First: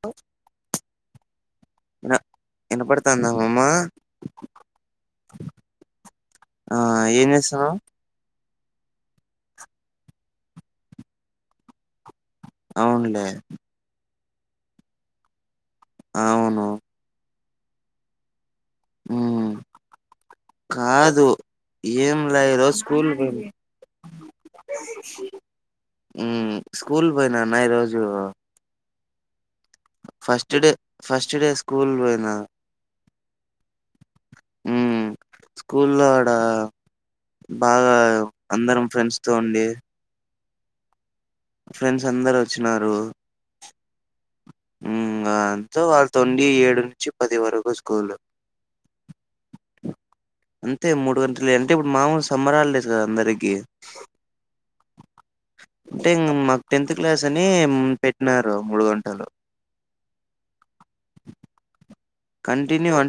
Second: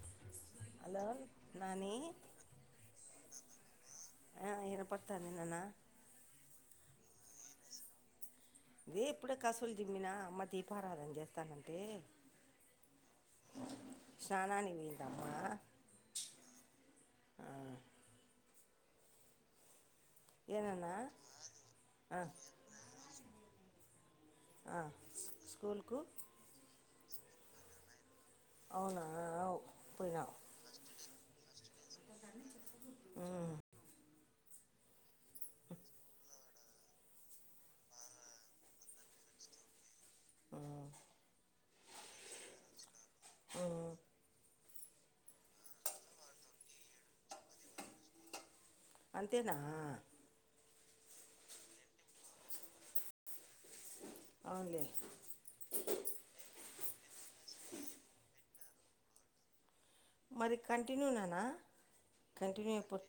హ హలో నాని ఇనపడుతాందా మామ ఆ ఏను పడుత నాన్న ఎంచేస్తున్నావ్ ఇదే ఎప్పుడ కసుూలు జిమ్మినా అమ్మ దీపారాధన చేస్తానంటే అవునులే స్నానానికి పోయిందా అమ్మా ఆవును అం ఏనన్నా కాదు ఏం ఆ లేయరో స్కూల్ ఆ స్కూల్కు కూల్ పోయినాన ఈరోజు అవునా అవ్ first day first day school వొయిన ఉమ్ అం స్కూలో ఆడ బాగా అందరం ఫ్రెండ్స్ తో ఉండి ఉమ్ ఫ్రెండ్స్ అందరు వచ్చినారు ఉమ్ అం అంతో వాళ్ళ తొండి ఏడు నుంచి పది వరకు స్కూల్ అంతెనా అంతే మూడు గంటలు అంటే ఇప్పుడు మామూలు సమ్మరాల్డేస్ కదా అందరికీ అవునులే అంటే ఇంగ మాకు టెన్త్ క్లాస్ అనీ పెట్టినారు మూడు గంటలు మరి కంటిన్యూ నేనా కంటిన్యూ అం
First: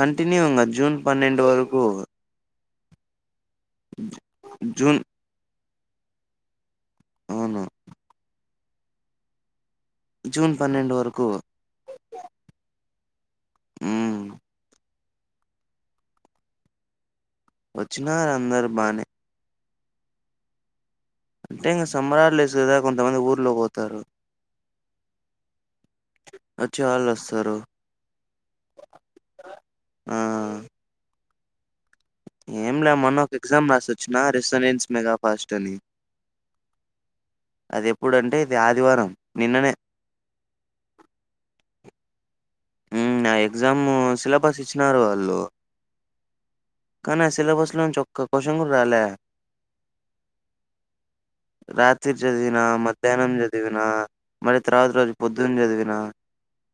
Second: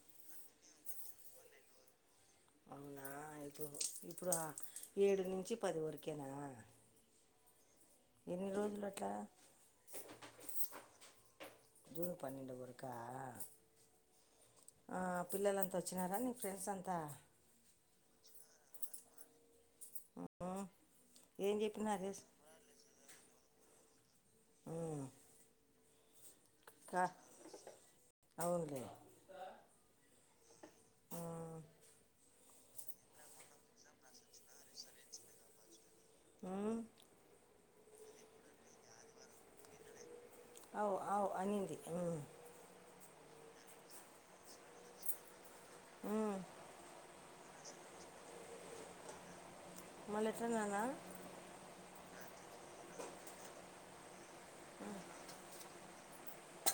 కంటిన్యూ ఇంగా జూన్ పన్నెండు వరకు అవునా ఇప్పుడా జూన్ ఏడు నుంచి పది వరికేనా అవును ఎన్ని రోజులట్ట జూన్ పన్నెండు వరకు జూన్ పన్నెండు వరకా ఉం ఆ పిల్లలంతా వచ్చినారా నీ ఫ్రెండ్స్ అంతా వచ్చినారందరు బానే ఆ అంటే ఇంగ సమ్మరాల్డేస్ గదా కొంతమంది ఊరు ఉళ్లు పోతారు అం అ చాలస్తారు అవునులే ఉమ్, ఏం లే మన్న ఒక ఎగ్జామ్ రాసొచ్చిన రెసడెన్స్ మెగా ఫాస్ట్ అని ఆ అది ఎప్పుడంటే ఇది ఆదివారం నిన్ననే అవు అవు అనింది ఇం అం నా ఎగ్జామ్ సిలబస్ ఇచ్చినారు వాళ్ళు అం కాని ఆ సిలబస్ లోంచి ఒక్క క్వషన్ కూడ రాలే మల్లెట్ల నానా తిర్ చదివినా మధ్యాహ్నం చది వినా మరి తర్వాత రోజు పొద్దున చదివిన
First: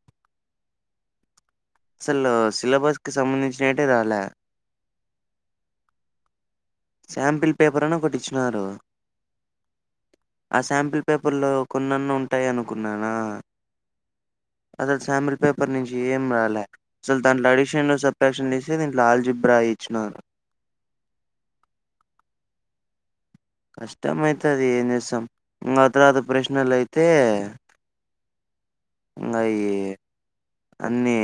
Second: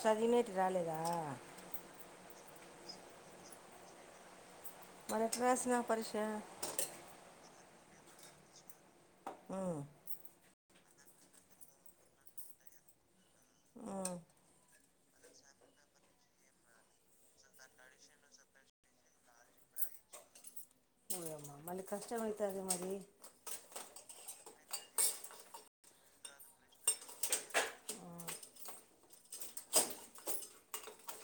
చదివినేటి రాలేదా అసలు సిలబస్కి సంబంధించినేటే రాలే మరి ఎట్ల రాసినావ్ పరీక్ష శాంపిల్ పేపర్ అని ఒకటి ఇచ్చినారు ఆ ఆ శాంపిల్ పేపర్లో కొన్నన్న ఉంటాయి అనుకున్నానా ఆ అసలు శాంబల్ పేపర్ నుంచి ఏం రాలే అసలు దాంట్లో అడిషన్లు సబ్ట్రాక్షన్ చేసి దీంట్లో ఆల్జీబ్రా ఇచ్చినాను ఓయ్యమ మళ్ళీ కష్టమైతాదె మరి కష్టం అయితే అది ఏం చేస్తాం ఇంకా తర్వాత ప్రశ్నలు అయితే ఉమ్, ఇంగఈ అన్నీ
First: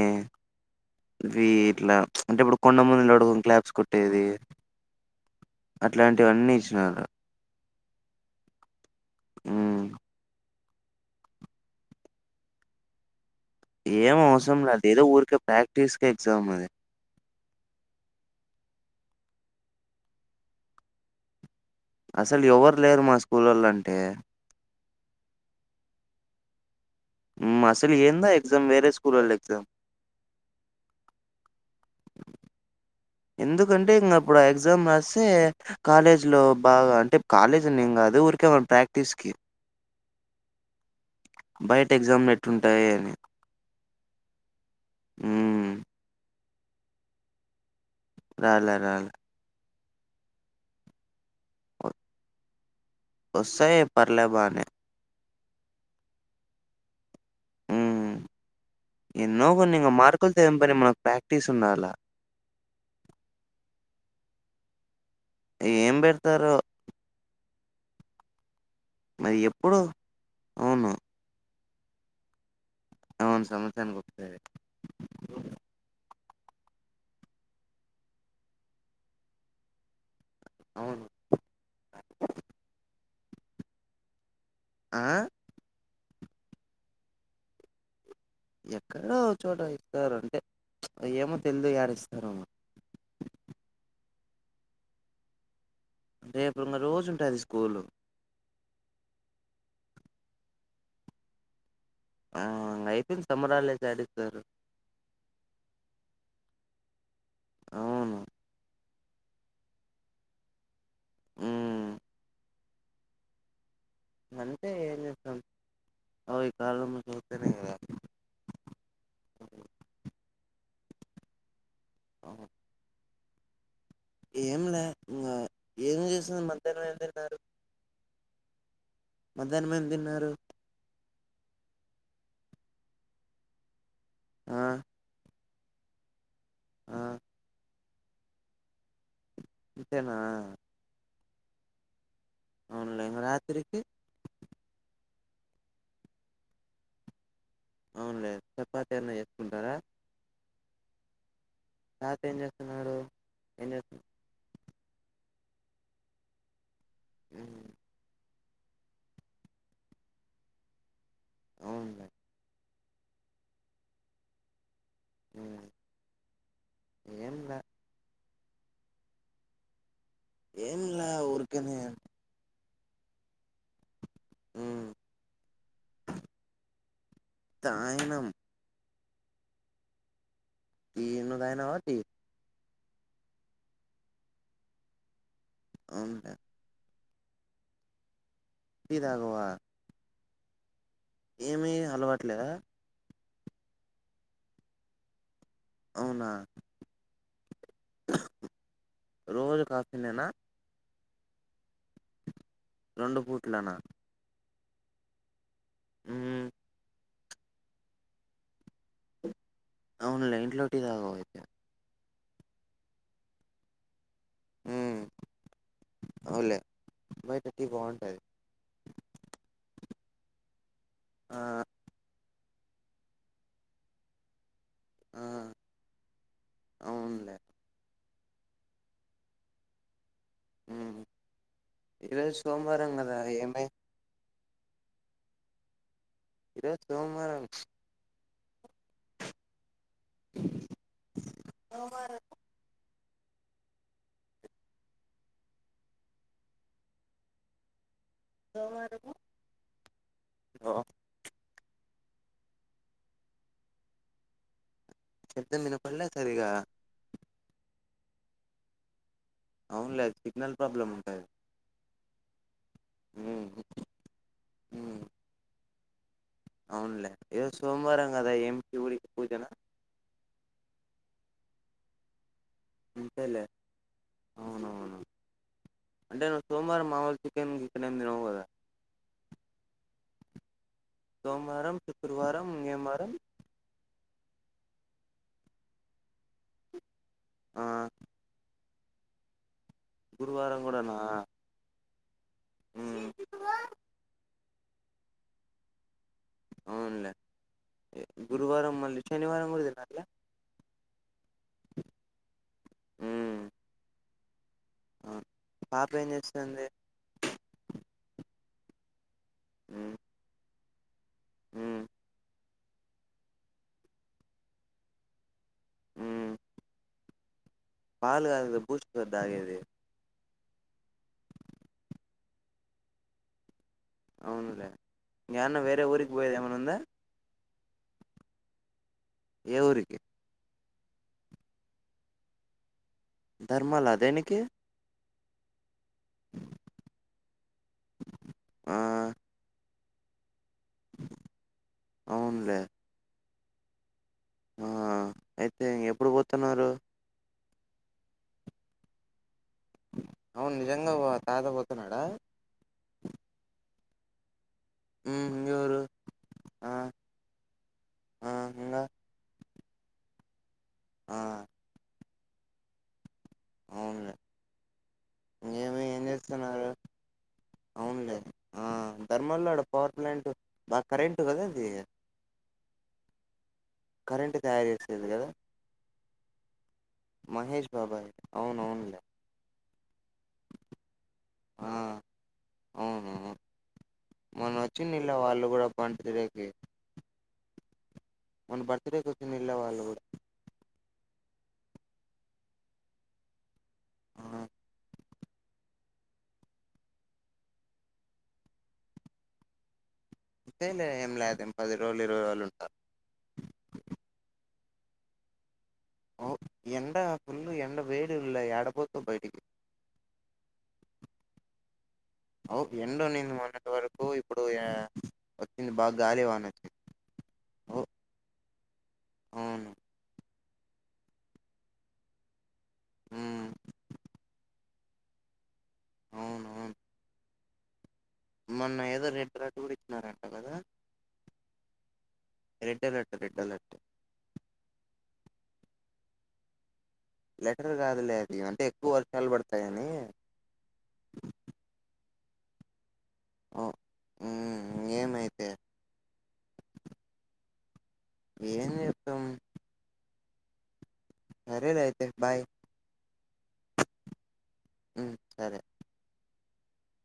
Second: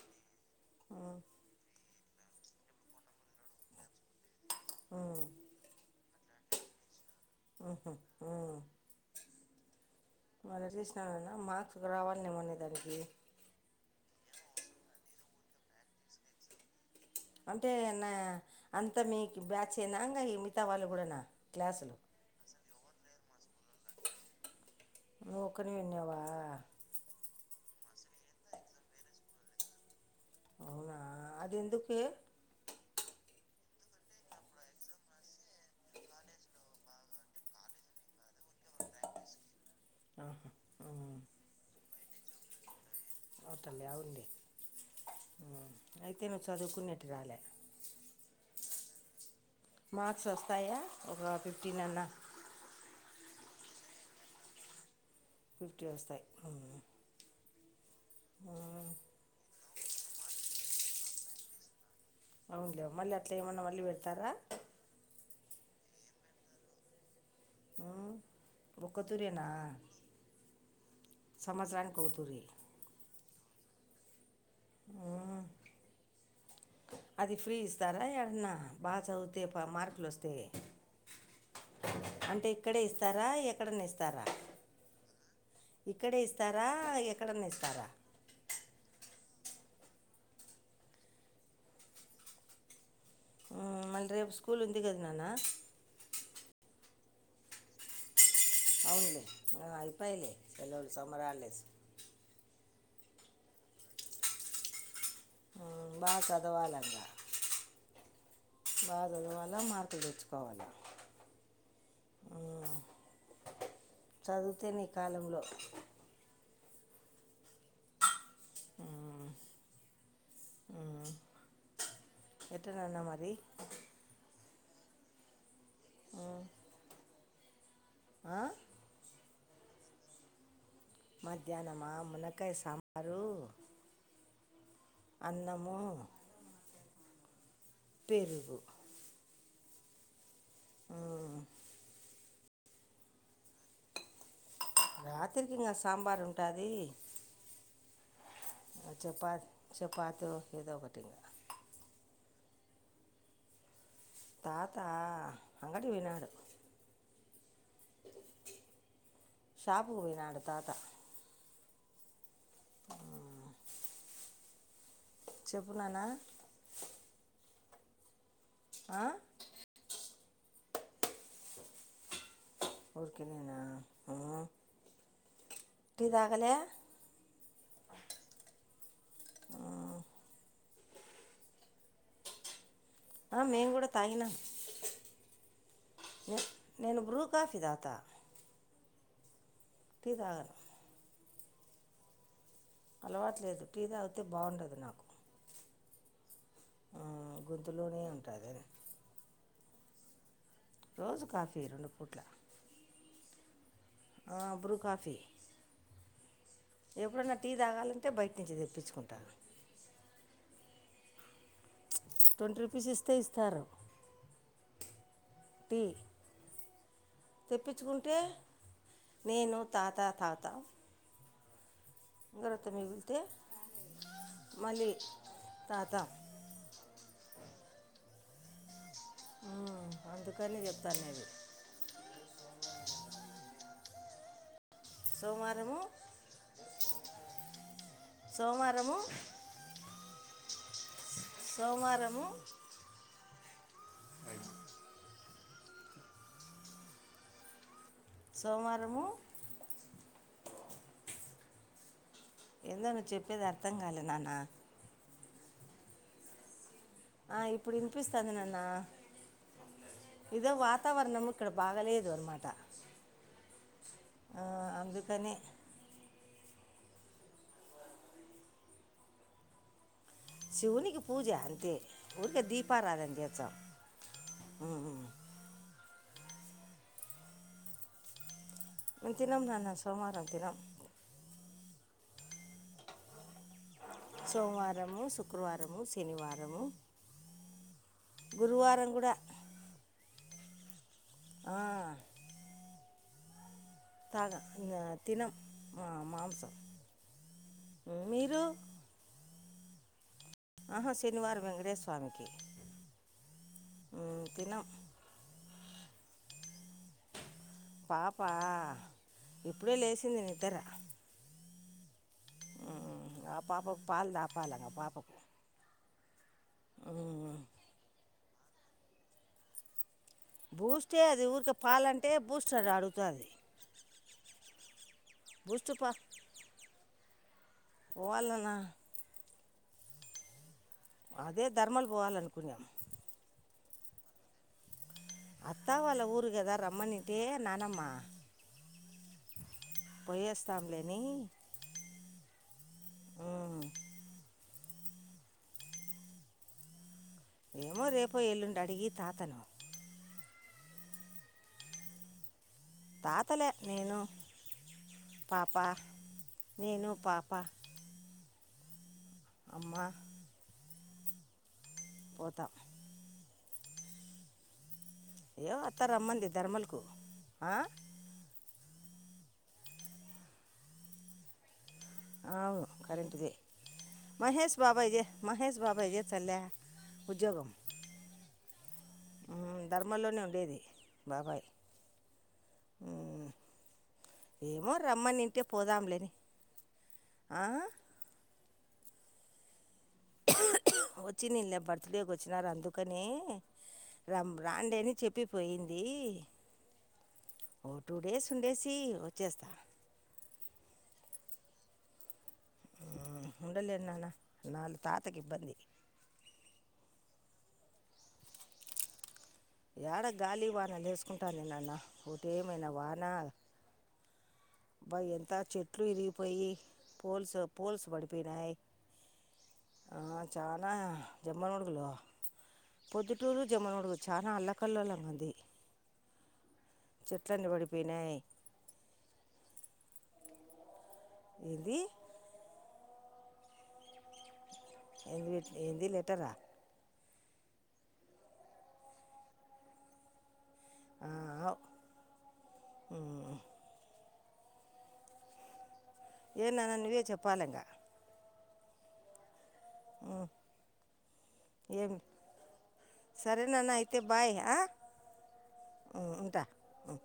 ఉమ్, ఇ ఇట్లా చ్ అంటే ఇప్పుడు కొండ ముందుడుకు క్లలాబ్స్ కొట్టేది ఉమ్, అట్లాంటివన్నీ ఇచ్చినారు ఉహు, అ వాళ్ళ చేసిననన్న మార్క్స్ రావాల్నెమోనే దానికి ఏం అవసరం ల్య అద్ ఏదో ఊరికే ప్రాక్టీస్ కెగ్జామ్ అది అంటే అన్న అంతా మీకి బ్యాచ్ ఏనా ఇంగయి మిగ్తా వాళ్ళు కూడనా క్లాస్ అసలు ఎవ్వరు లేరు మా స్కూళ్ళలో అంటే నువ్వొకనివ్యే ఇన్యవా మ్మ్ అసలు ఏందా ఎగ్జామ్ వేరే స్కూళ్ళలో ఎగ్జామ్ అవునా అది ఎందుకే ఎందుకంటే ఇంక అప్పుడు ఆ ఎగ్జామ్ రాస్తే కాలేజ్లో బాగా అంటే కాలేజనేం ఏం కాదు ఊరికే మనం ప్రాక్టీస్కి ఆహా మ్మ్ బయట ఎగ్జామ్ ఎట్టుంటాయి అని అవ్తల్ ల్యావండి హ్మ్. అయితే ను చదువుకునేట్టు రాలే రాలా రాల మార్క్స్ వస్తాయా ఒక ఫిఫ్టీన్ అన్నా వస్తాయ్ పర్ల బానే ఫిఫ్టీ వస్తాయి మ్మ్ మ్మ్ ఎన్నో కొన్ని ఇక మార్కుల్ తో ఏం పని మన ప్రాక్టీస్ ఉన్నాలా అవునులేవు మళ్ళీ అట్లా ఏమన్నా మళ్ళీ పెడతారా ఏం పెడతారో ఆ మరి ఎప్పుడు అవును సంవత్సరానిక్ ఒకతుూరీ అవును సమస్త్సరానిక్ ఒకసారే అది ఫ్రీ ఇస్తారా యాడన్న బాగా చదివితే పా మార్కులు వస్ [unintelligible] స్తే అవును. అంటే ఇక్కడే ఇస్ ఇస్తారా ఎక్కడన్న ఇస్తారా ఆ ఇక్కడే ఇస్తారా ఎక్కడన్న ఇస్తారా ఎక్కడో ఓ చోట ఇస్తారు అంటే ఏమో తెలుదు యాడిస్తారొ మళ్ళీ రేపు స్కూల్ ఉంది కదా నాన్న రేపు ఇంకా రోజు ఉంటాది స్కూల్ అవునులే అయిపోయిలే పిల్లల సమర్ హాలిడేస్ ఆ ఇంక అయిపోంది సమ్మర్ యాడిస్తారు ఊ బాగా చదవా [unintelligible] లిగా అవును బాగా చదవాలా మార్కులు తెచ్చుకోవాలి అ అంటే చదివితేనే ఈ ఏం చేస్తాం కాలంలో [unintelligible] సాల సతేనే కద ఆ ఎట్టనాన్న మరి ఏమిలే ఇంక ఏం చేస్తుంది మధ్యాహ్నం ఏం తిన్నారు ఆ మధ్యాహ్నం ఏం తిన్నారు మధ్యాహ్నమా మునకాయ సాంబారు ఆ అన్నము ఆ పెరుగు అంతేనా మ్మ్. అవున్లై రాత్రికి రాత్రికి ఇంక సాంబార్ ఉంటాది అవునులే చపాత అన్నా చేసుకుంటారా చపాతి ఏదో ఒకటింగా తాత ఏం చేస్తున్నాడు ఏం చేస్తున్నా తాత అంగడికి పొయినాడు అ షాపుకి పొయినాడు తాత అవును హ్మ్ చెప్పు నానా ఏంలే ఆ ఏంల ఊరుకనే ఊర్కనేనా ఉమ్ టీ దాగలా తాగినం టీ నువ్వు దగినవా టీ ఆ మేం కూడా తాగిన అవునులే న నేను బ్రూ కాఫీ తాగుతావా టీ తాగవా టీ తాగర ఏమి అలవాట్లేద అలవాట్లేదు టి అగితే బాగుండదు నాకు అవునా ఆ గొంతులోనే ఉంటాది ఇన నా రోజు కాఫీ రెండు పూట్ల రెండు పుట్ల లానా అ బ్రూ కాఫీ ఉమ్ ఎప్పుడన్నా టీ తాగాలంటే బయట నుంచి తెప్పించు ఆవున్లే ఇంట్లో టీ తాగవు అయితే ట్వంటీ రూపీస్ ఇస్తే ఇస్తారు ఉమ్ టీ అవునులే బయట టీ తెప్పించుకుంటే బాగుంటది నేను తాత తాగుతాం ఆ ఇంకా రోంత మిగిలితే మళ్ళీ ఆ తాత అవునులే ఆ ఉమ్ ఈరోజు సోమవారం కదా ఏమ సోమవారము ఈ రోజు సోమవారం సోమారం రము సోమవారం సోమవారము సోమారము ఆ ఏందో నువ్వు చెప్పేది అర్థం గాలే ననా శబ్దం వినిపిలె సరిగ్గా ఆ ఇప్పుడు వినిపిస్తంది నాన్న అవునులే ఇదో సిగ్నల్ ప్రాబ్లం ఉంటది వాతావరణము ఇక్కడ బాగాలేదు మాట ఉమ్ ఆ ఉమ్ అందుకని అవునులే ఏదో సోమవారం కదా ఏమి శివుడికి పూజన శివునికి పూజా అంతే ఊరికే దీప ప్రార్థన అంతేలే చేచ్చాం అవునవును హమ్ అంటే నువ్వు సోమవారం మామూలు చికెన్ గికెను ఏమి తినవు కదా తినం నన్న సోమారం తినం సోమవారం శుక్రవారం ముంగేవారం సోమవారము శుక్రవారము శనివారము ఆ గురువారామ్ అంగుడ గురువారం కూడా నా ఆ అ తాగా తినం మా మామ అవునులే గురువారం మళ్ళీ శనివారం కూడా తినాలలే ఆహా శనివారం వెంకటేేశ స్వామికి మ్మ్ దినం పాప ఏం చేస్తుంది పా పా ఇప్పుడే లేసింది నిదర అ ఆ పాపకు పాాలంట పాల అ పాపకు అవు పాలుగారు బూస్ట్ రద్దంది బూస్టే అది ఊరికి పాలంటే బూస్ట అడుగుతుది అవునులే ఇంకాన్న బూస్ట్ వేరే ఊరికి పోయేది ఏమైనా ఉందా పవాలనా ఎవరికి అదే ధర్మాలు పోవాలనుకున్నాం ధర్మాల దేనికి తావాల ఊరుకదా రమ్మనింటే నానమ్మా ఆ వయేస్ చబలేని అవునులే ఆ అయితే ఇం ఎప్పుడు పోతున్నారు ఏమో రేపో ఎల్లుండి అడిగి తాతను అవును నిజంగా తాత పోతున్నాడా తాతలే నేను హ్మ్. పాపా ఇంగెవరు? ఆ! నేను పాపా ఆ! ఇంగా? అమ్మ ఆ పతం అవు ఏ అత్త ఇంేమి ఏం రమ్మంది చేస్తున్నారు ధర్మలకు ఆ? అవునులే ఆ ధర్మాల్లో ఆడ పవర్ ప్లాంట్ బాగా కరెంటు కదా అది అవును కరెంట్ దే. కరెంట్ మహష్ తయారు బాబాయి చే చేసేది కదా! మహష్ బాబాయి జే సర్లే మహేష్ బాబాయ్ అవును అవునులే రమ్మల్లోనే ఉండేది బాబాయ్ ఆ! అవును. ఉమ్ ఏమో మొన్నొచ్చిన్నిళ్ళ రమ్మనింటే వాళ్ళు గూడా పోదాంలేని బర్త్‌డేకి. ఆహ్ మొన్న బర్తడే కి వచ్చింలే వాళ్ళు కూడా. వచ్చినీళ్ళే బర్త్డేకి వచ్చినారు అందుకని ఆ! రమ్ రాండి అని చెప్పు తప్పిపోయింది ఓ టూ డేస్ ఉండేసి వచ్చేస్తా. పోనీలే ఏం లేదూ పది రోజులు ఇరవై రోజులు ఉం ఉండలేను నాన్న వాళ్ళ తాతకి ఇబ్బంది. ఓ ఎండ ఫుల్ ఎండ వేడీవుంలే ఎడపోతవు బయటికి ఏడ గాలి వానలు వేసుకుంటాంది నాన్న ఒకటే అవు ఏమైనా వాన ఎండుండింది మొన్నటి వరకు ఇప్పుడు ఆ అబ్బా ఎంత వచ్చింది చెట్లు బాగా గాలి విరిగిపోయి వానొచ్చింది పోల్స్ ఓ పోల్స్ పడిపోయినాయి. అవును. ఆహ్ చానా జమ్మలమడుగులో పొద్దుటూరు హ్మ్. జమ్మలమడుగు చానా అల కల్లోలముంగుంది. అవునవును. తండ పడిపొ మొన్న ఏదో నెట్ రాక్ గు ఉన్నారంట కదా. ఏంది. Red alert red alert. ఏం ఏంది లెటరా. లెటర్ కాదులే అది అంటే ఎక్కువ వర్షాలు పడతాయని. ఆహ్ ఆవ్ ఉమ్ ఉమ్ ఏమైతే. ఏం నాన్న నువ్వే చెప్పాలి ఇంకా. ఏం చెప్తాం. సరేలే ఏం అయితే బాయ్. సరేనన్న అయితే బాయ్ ఆహ్ హ్మ్. సరే. ఉమ్ ఉంటా. ఆహ్